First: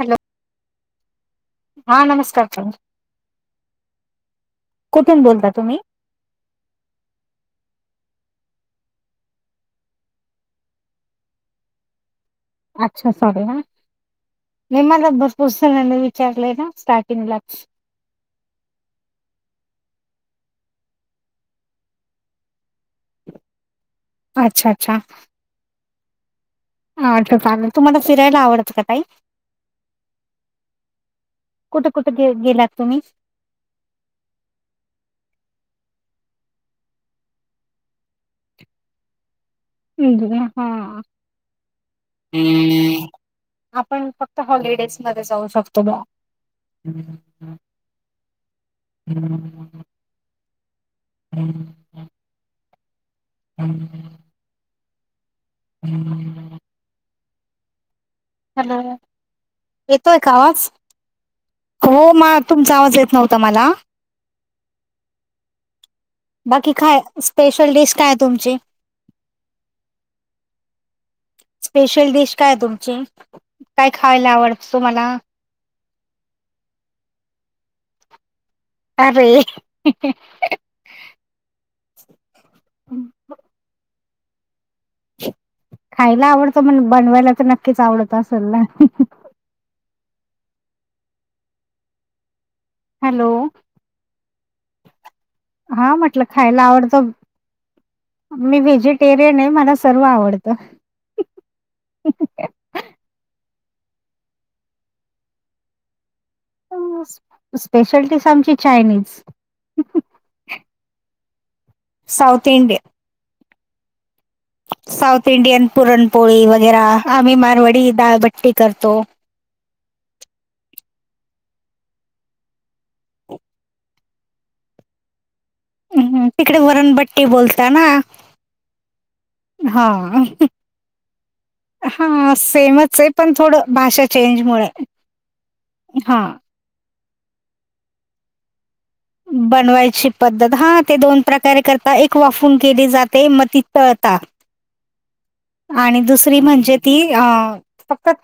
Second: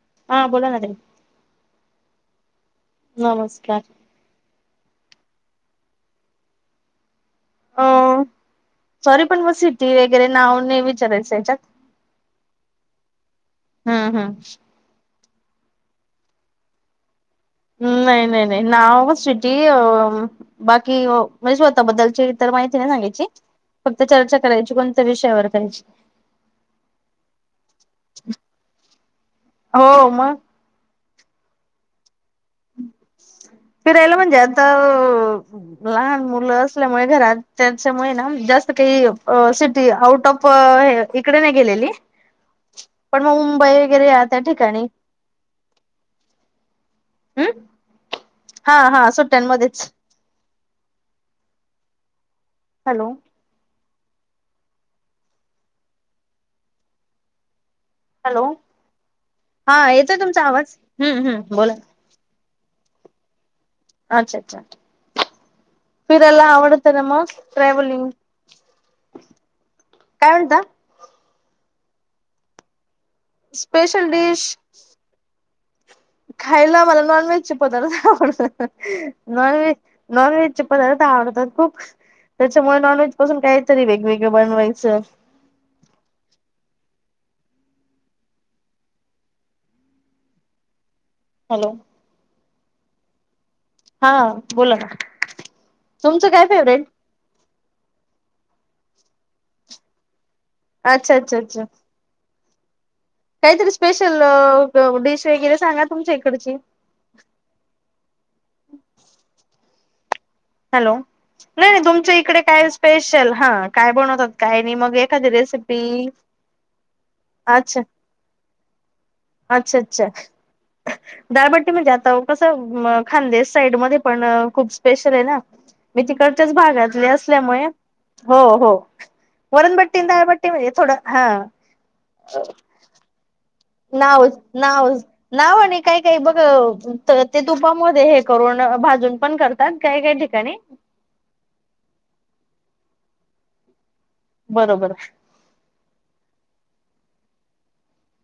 Hello हा बोला ना ता हा नमस्कार ताई. नमस्कार. कुठून बोलता तुम्ही? अ सॉरी पण व सिटी वगेरे नाव नाई विचारायचं ह्याच्यात. अच्छा सॉरी हां नाई मला विचारले ना स्टार्टींगला. नाई नाई नाई नाव सिटी अं बाकी अं म्हणजे स्वतःबद्धलची इतर म्हाय सांगायची फक्त चर्चा अच्छा करायची कोणत्याही विषयावर करायची. हां अच्छा छान आहे तुम्हाला फिरायला आवडतंय का ताई? हो मग. कुठं कु फिरायला म्हणजे आता अ लहान मुलं असल्यामुळे घरात त्याच्यामुळे ना जास्त काही अ सिटी आऊट ऑफ हा अं इकडे नाई गेलेली. पण मग मुंबई वगैरे आपण या त्या फक्त ठिकाणी हॉलिडेज मध्ये जाऊ शकतो बघा. हम्म हा हा सुट्यामध्येच. हॅलो. [inaudible] [inaudible] हॅलो हा येतोय का तुमचा आवाज हम्म हम्म बोला हो मार तुमचा आवाज येत नव्हता मला. अच्छा अच्छा. फिरला बाकी आवडतं काय ना मग स्पेशल डिश काय ट्रॅव्हलिंग. आहे तुमची? काय म्हणता? स्पेशल डिश काय तुमची काय स्पेशल खायला डिश आवडतं तुम्हाला? खायला मला नॉनव्हेज चे पदार्थ आवडतात. अरे नॉन व्हेज नॉनव्हेजचे पदार्थ आवडतात खूप. त्याच्यामुळे नॉन व्हेज पासून काहीतरी वेगवेगळं बनवायचं. खायला आवडतं मग बनवायला तर नक्कीच आवडत असंल ना. हॅलो. हॅलो. हा बोला ना हा म्हंटलं तुमचं काय खायला फेवरेट आवडतं मी व्हेजिटेरियन हाय मला सर्व आवडतं. अच्छा अच्छा अच्छा. काहीतरी स्पेशल अं डिश वगेरे सांगा तुमची एक. स्पेशलडीश आमची चायनीज. हॅलो नाय नाय तुमच्या इकडे साऊथ काय इंडियन स्पेशल हा काय बनवतात? काय नाही मग साऊथ एखादी इंडियन रेसिपी पुरणपोळी वगेरा आम्ही मारवाडी डाळबट्टी करतो. अच्छ अच्छा. डाळबट्टी म्हणजे आता कसं मं खांदे साईड मध्ये पण खूप स्पेशल हाय ना. मी हं, तिकडच्याच तिकडे भागातली वरणबट्टी असल्यामुळे बोलता ना हो हो. वरण हा. बट्टी आणि डाळ बट्टी म्हणजे थोडं हा हा अ. सेमच आहे पण थोडं भाषा नावच चेंजमुळे नावच नाव आणि काय काय हा. बघ. टाळते ते तुपामध्ये हे करून भा बनवायची पद्धत हा ते दोन प्रकारे करताय एक वाफून केली जात. ते म [unintelligible] बरोबर हाय. आणि दुसरी म्हणजे ती आं फकत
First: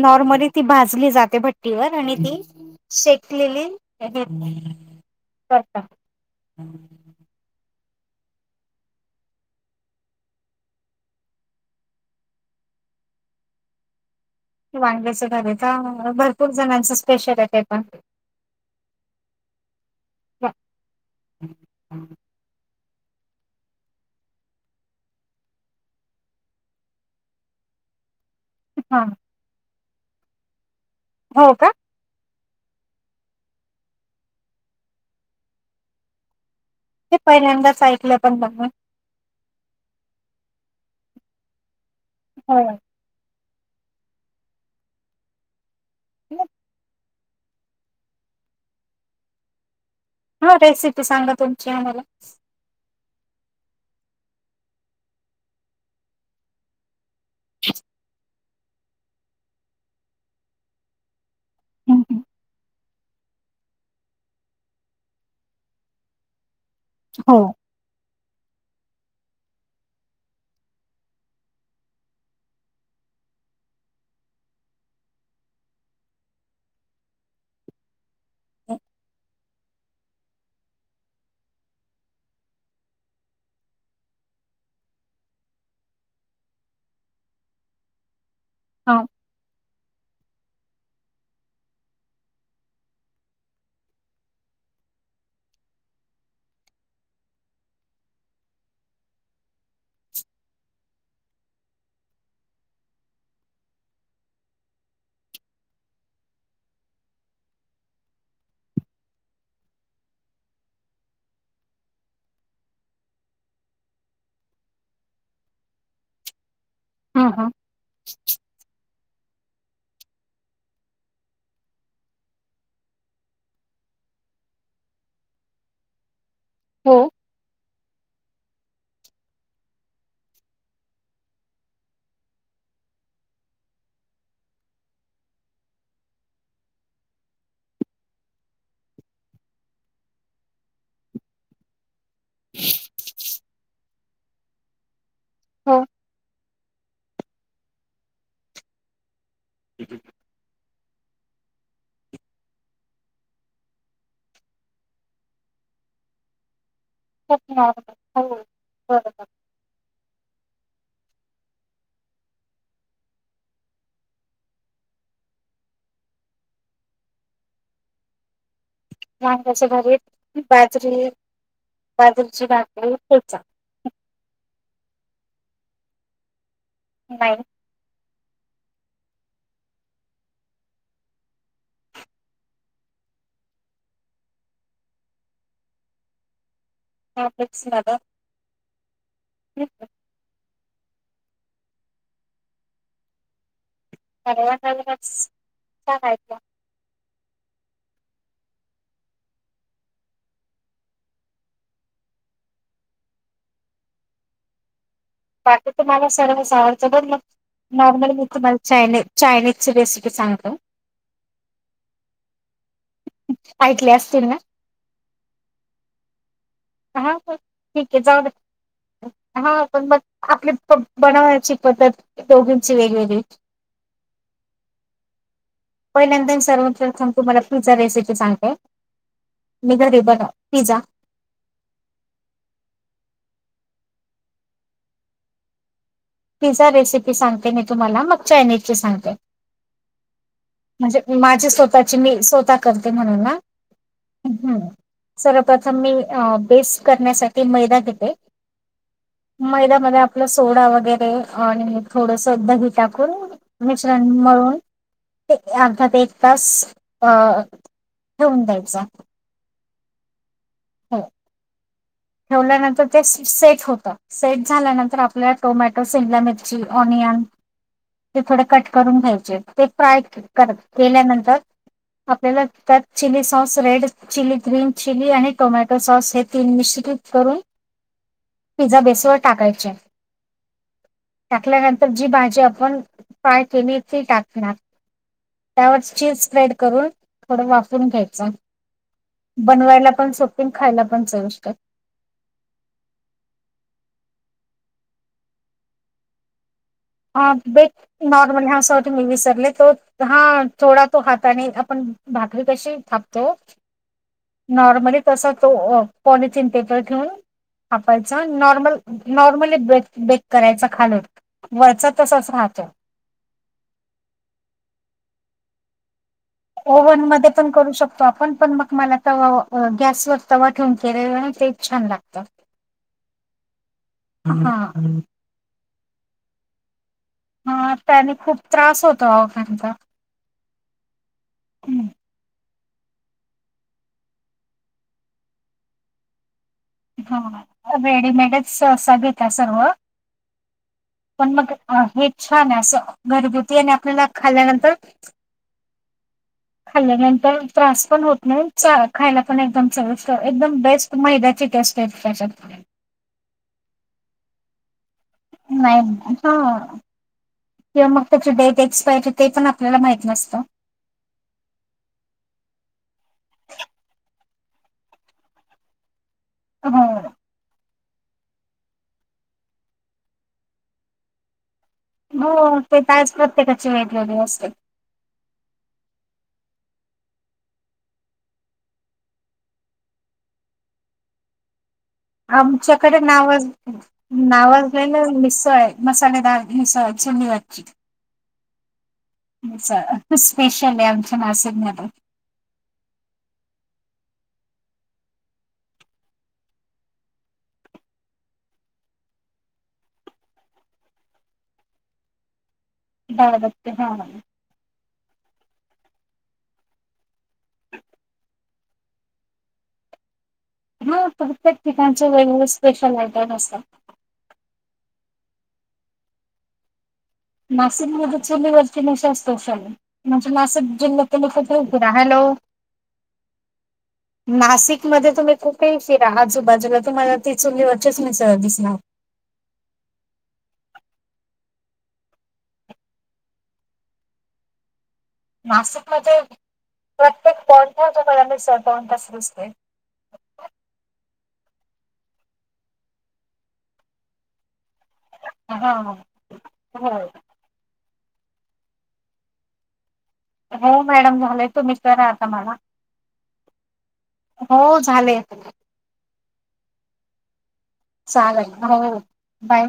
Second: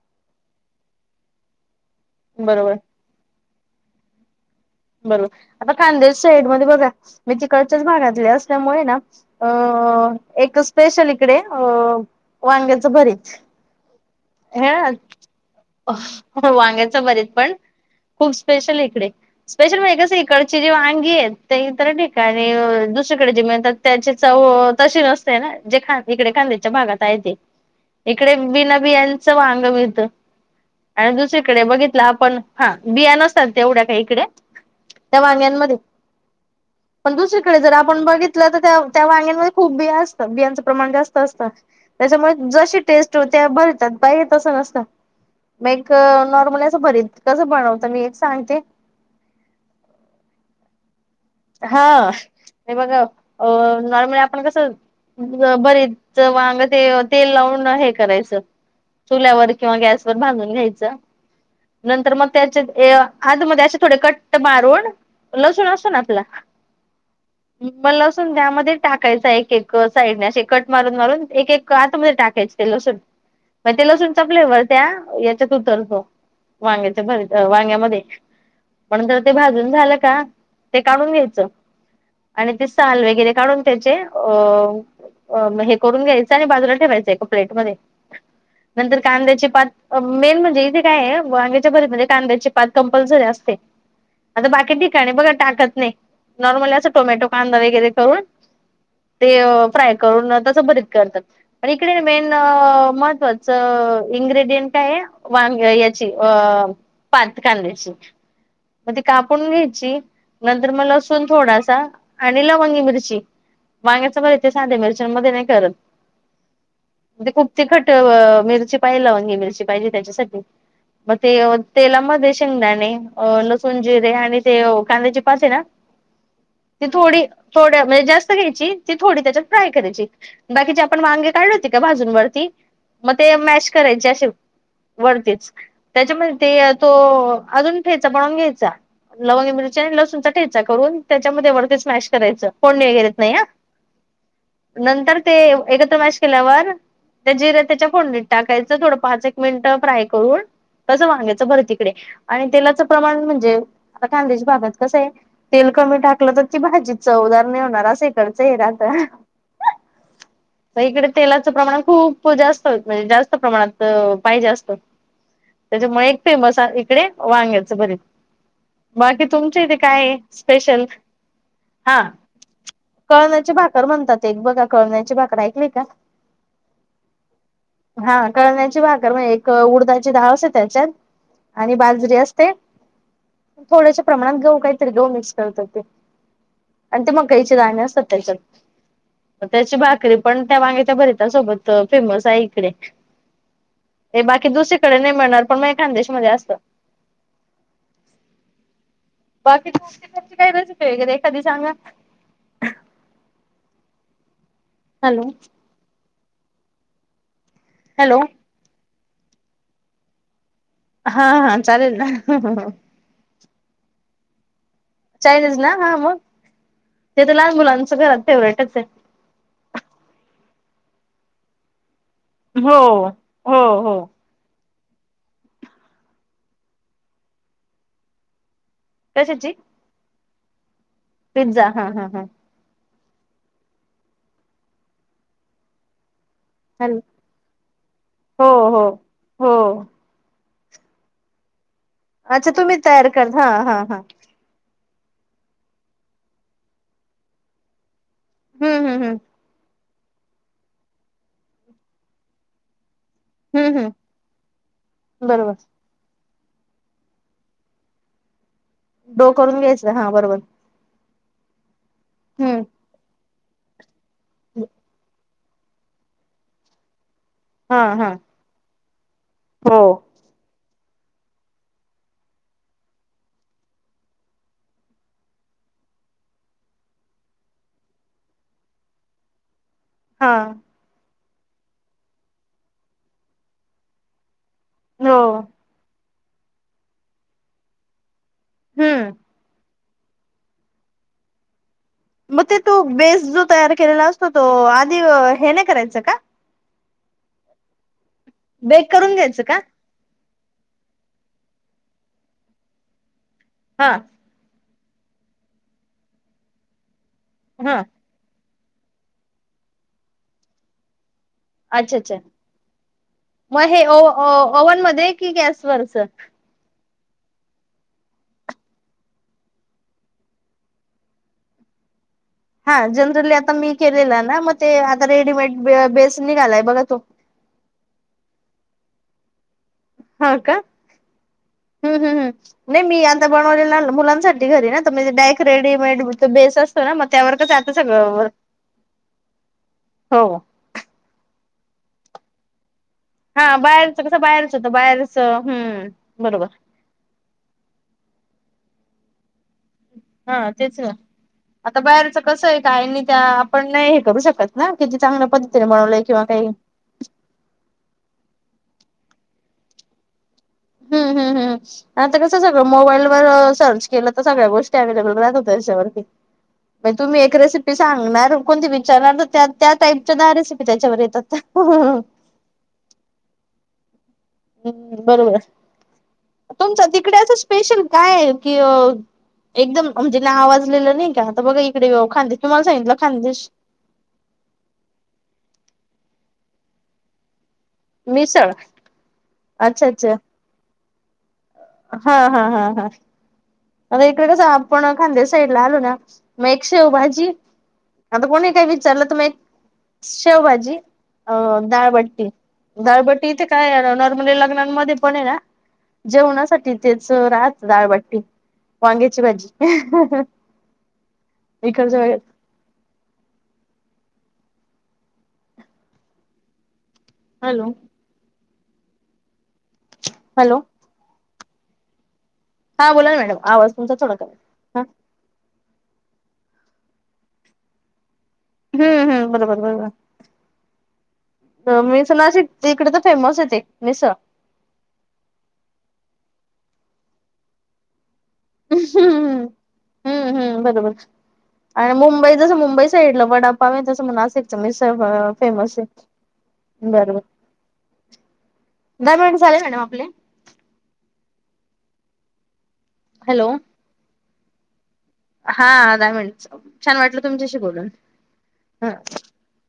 नॉर्मली ती भाजली जाते भट्टीवर आणि ती बरोबर शेकलेली बरोबर आता करतात कांद्याच्या साईड मध्ये बघा मी तिकडं आमच्याच भागातली असल्या मुळे ना अ एक स्पेशल इकडे अ वाईन. त्यांचं बरेच. वांग्याच भरीता भरपूर हं जणांच वांग्याचं भरीत स्पेशल आहे पण. ते खूप स्पेशल इकडे स्पेशल म्हणजे कसै इकडची जी वांगी हाईत ते इथर तर ठेकानी अं दुस तुमच्याकडे जे मिळतात त्याची चव... तशी नसते ना जे खान इकडे खान्देशी भागात आहे ते [inaudible] इकडे हा बीनाबियांचं वांग मिळत आणि हो दुसरीकडे का बघितलं आपण हा बिया नसतात तेवढ्या काही इकडे त्या वांग्यांमध्ये ते पण दुसरीकडे जर पहिल्यांदाच आपण ऐकलं पण बघितलं मग तर मी. त्या त्या वांग्यामंधे खूप बिया असतात बियांचं प्रमाण जास्त असतं त्याच्यामुळे हो जशी टेस्ट होत्या बरतात बाई तसं नसत म एक नॉर्मली असं भरीत कसं बनवते मी एक सांगते हा रेसिप हा हे बग अ नॉर्मली आपण कसं भरीतच वांग ते तेल लावून हे करायचं चुल्यावर किंवा गॅसवर भाजून घ्यायचं नंतर मग त्याचेत ए आध्येमध्ये असे थोडे कट्ट मारून लसूण असतो ना आपला हो म लसून त्यामध्ये टाक कसं आहे, एक एक साईडने असे कट मारुन मारुन एक एक आतमध्ये टाकायचे ते लसुन मग ते लसूणचा फ्लेवर त्या ह्याच्यात उतरतो वांग्याच्या भरीत अ वांग्यामध्ये, हा पणजर ते भाजून झालं का, ते काढून घ्यायच आणि ते साल वगैरे काढून त्याचे अ... अ म हे करून घ्यायचं आणि बाजूला ठेवायचं एका प्लेटमध्ये, नंतर कांद्याची पात मेन म्हणजे इथे काय आहे, वांग्याच्या भरीतमध्ये कांद्याची पात कंपल्सरी असते. आता बाकी ठिकाणे बघा टाकत नाही. नॉर्मली असा टोमॅटो, कांदा वगैरे करून फ्राय करून त्याच भरीत करतात. आणि इकडे मेन महत्वाचं इनग्रेडियंट काय आहे वांग याची अ पात कांद्याची मग ते कापून घ्यायची. नंतर म लसूण थोडासा आणि लवंगी मिरची. वांग्याचं भरीत ते साध्या मिरच्यांमध्ये नाही करत. [inaudible] मग ती हा खूप तीखट मिरची पाहिल लवंगी मिरची पाहिजे त्याच्यासाठी. मग ते अ तेलामध्ये शेंगदाणे, लसूण, जिरे आणि ते कांद्याचे पात असते ना, ती हो थोडी थोडं म्हणजे जास्त घ्यायची. ती थोडी त्याच्यात फ्राय करायची, बाकीचे जे आपण वांगे काढले होते का भाजून वरती. म ते मॅश करायचे असे, वरतीच. त्याच्यामध्ये ते अ तो अजून ठेचा बनवून घ्यायचा. लवंगी मिरची आणि लसूणचा ठेचा करून त्याच्यामध्ये वरतीचं स्मॅश करायचं फोडणी वगैरे येत नाही हा. नंतर ते हो एकत्र मॅश केल्यावर ते जिरे त्याच्या फोडणीत टाकायचं थोडं पाच एक मिनिटं फ्राय करून कसं वांग्याचं भरीत इकडे आणि तेलाचं प्रमाण म्हणजे आता खान्देशी भागात कसं आहे? तेल कमी टाकलं तर ती भाजीच खूप चवदार नाही होणार नॉर्मल अस हो इकडचे हे राहत हं... हं. बरोबर आता इकडे तेलाचं प्रमाण खूप जास्त म्हणजे जास्त प्रमाणात अ पाहिजे असतं. त्याच्यामुळे एक फेमस आहे इकडे वांग्याच भरीत, बाकी तुमच्या वांग्याचे इथे काये भरीत स्पेशल? बाजरी हा बाजरीची भाकरी ठेचा कळवण्याचे भाकर म्हणतात एक बघा कळव ची भाकर ऐकली का? नाही. हा कळण्याची भाकर म्हणजे एक उडदाची डाळ असते त्याच्यात. आणि बाजरी असते थोड्याशा प्रमाणात. गहू काय त्यात गहू मिक्स करताते आणि ते मकईचे मिक्स दाणे असतात मध्ये त्याच्यात. त्याची भाकरी पण त्या वांग्याच्या भरीतासोबत फेमस आहे इकडे. हे बाकी परवा दुसरीकडे नाही मिळणार पण मग खानदेशी मध्ये सांगायचं असत. बाकी तुमची कशी काय रेसिपी वगैरे एखादी सांगा? हॅलो बाकीचं मला सर्व सावरत पण मग नॉर्मल हॅलो भी कुभा चायनी चायनीजची रेसिपी सांगतो. हा हा चालेल ना. हह ह. ऐकले असतिल ना? चायनीज ना हा मग. हा ते तर सर लहान ठीक मुलांच आहे. घरात जाऊ फेवरेटच आहे द्या. हा पण मग आपली बनवण्याची पद्धत दोघींची हो वेगवेगळी. हो हो पहिल्यांदान सर्व प्रथम तुम्हाला पिझ्झा रेसिपी सांगते. कशाची मी घरी बनव पिझा पिझ्झा, हा हा हा. पिझ्झा हॅलो रेसिपी सांगते मी तुम्हाला, मग हो चायनीजची हो सांगते. हो म्हणजे माझी स्वतःची मी अच्छा स्वतः तुम्ही करते तयार म्हणून कर हा. हा हम. सर्वप्रथम मी अ बेस करण्यासाठी मैदा घेते. हम्म हम्म हम्म मैद्यामध्ये आपलं सोडा वगैरे आणि थोडसं दही टाक वरुन हम्म हम्म मिश्रण मळून ते बरोबर अर्धा तेक तास अ होऊन जाईल डो करून घ्यायचं हा बरोबर हो हम्म ठेवल्यानंतर ते सेट होतं सेट झाल्यानंतर आपल्या टोमॅटो शिमला मिर्ची ओनियन ओनियान हा हा ते थोडं कट करून घ्यायचे ते हो फ्राय कर केल्यानंतर आपल्याला त्यात chilli sauce red chilli green chilli आणि टोमॅटो सॉस हे तीन निश्चितच करून पिझ्झा बेसवर टाकायचे हा टाकल्यानंतर जी भाजी आपण फ्राय केली ती टाकणार हो त्यावर चीज स्प्रेड करून थोड वाफवून घ्यायचं हम्म बनवायला पण सोपे अन खायला पण चविष्ट मगते तो बेस जो तयार केलेला असतो तो आधी हे नाही करायच का ह ब नॉर्मल हा सॉरी बेक मी करून घ्यायचं विसरले का त हा थोडा तो ह त्याने आपण भाकरी कशी थापतो हा नॉर्मली तसा तो पॉलिथीन पेपर घेऊन हा कापायचा नॉर्मल नॉर्मल ब्रेक बेक करायचा खालून वरचा अच्छा अच्छा तसाच राहतो म हे ओ ओव्हन मध्ये कि गॅसवरच ओव्हन मध्ये पण करू शकतो आपण पण मग मला तवा गॅसवर तवा ठेवून केलेल तेच छान लागतं हा जनरली आतामी केलेलं ना मग हा ते आता रेडीमेड बेस निघालाय बघा तू हा त्याने खूप त्रास होतो अहो फॅनचा हाका हम्म हम्म हम्म नाही मी आता बनवलेलं न मुलांसाठी घरी ना त म्हणजे डायरेक्ट रेडीमेड बेसच ह रेडीमेडच स घेता सर्व हो पण मग अ हे छानए असं हा घरबुती आणि बाहेरच आपल्याला कसं बाहेरच होतं खाल्ल्यानंतर बाहेरच हम्म बरोबर खाल्ल्यानंतर त्रास पण होत नाही चा खायला पण एकदम चविष्ट हा एकदम तेच ना बेस्ट मैद्याची टेस्ट आता आहे बाहेरच कस त्याच्यात ए काय त्या आपण नाही हे करू शकत किती चांगल्या पद्धतीने बनवले नाही किंवा हा काही किंवा मग त्याची डेट एक्सपायर की तेपण आपल्याला माहित नसतं ह्म्म ह्म्म ह्म्म आता कस सगळं मोबाईलवर सर्च केलं तर सगळ्या गोष्टी अ‍ॅव्हलेबल हो दाखवतात [unintelligible] तुम्ही एक रेसिपी सांगणार कोणती विचारणार त्या त्या टाईपच्या ना रेसिपी त्याच्यावर येतात हो ते तर आहेच प्रत्येकाची वेळ हम्म बरोबर [inaudible] तुमचं तिकडे असं स्पेशल काय आहे कि अ एकदम म्हणजे ना आवाजलेलं नाही का आता बघा इकडे खानदेश तुम्हाला सांगितलं आमच्याकडे नावाज खानदेश नावाजले ना मिसळ आहे मसालेदार ह न्यवादची मिसळ अच्छा अच्छा स्पेशल आमच्या ना हा हा हा हा अ इकडे आपण खांदे साईड ला आलो ना मग एक शेवभाजी आता कोणी काही विचारलं तर म एक शेवभाजी अ दाळबट्टी गळबटी डाळ इथे काय आहे हा ना नॉर्मली लग्नांमध्ये पण आहे ना जेवणासाठी तिथेच राहत ाळबाट्टी वांग्याची भाजी हा प्रत्येक इकडच्या ठिकाणचे वेगवेगळे स्पेशल आयटम असतात हॅलो नाशिकमध्ये चलीवरती निशास्तोशाली म्हणजे हॅलो नाशिक जिल्ह्यात खूप हॅलो हा बोला ना मॅडम आवाज तुमचा थोडा करा हा शिरा आजूबाजूला तुम्हाला ती चुली ववरचेच हम्म हम्म बरोबर बरोबर मी नाशिकची त्यामुळेच फेमस आहे इकडे मिसळ नाशिक मध्ये प्रत्येक पॉंट हम्म हम्म हम्म हम्म हम्म बरोबर आणि मुंबई जसं मुंबई साईइडलं वडापाववे तं म्हण असे त म स हा फेमस हो आहे बरोबर दहा मिनट झाले मॅडम आपले हो मॅडम झालं तुम्ही करा आता मला हॅलो हो झाले हा दहा मिनिट छान वाटलं तुमच्याशी बोलून चालेल ह हो बाय.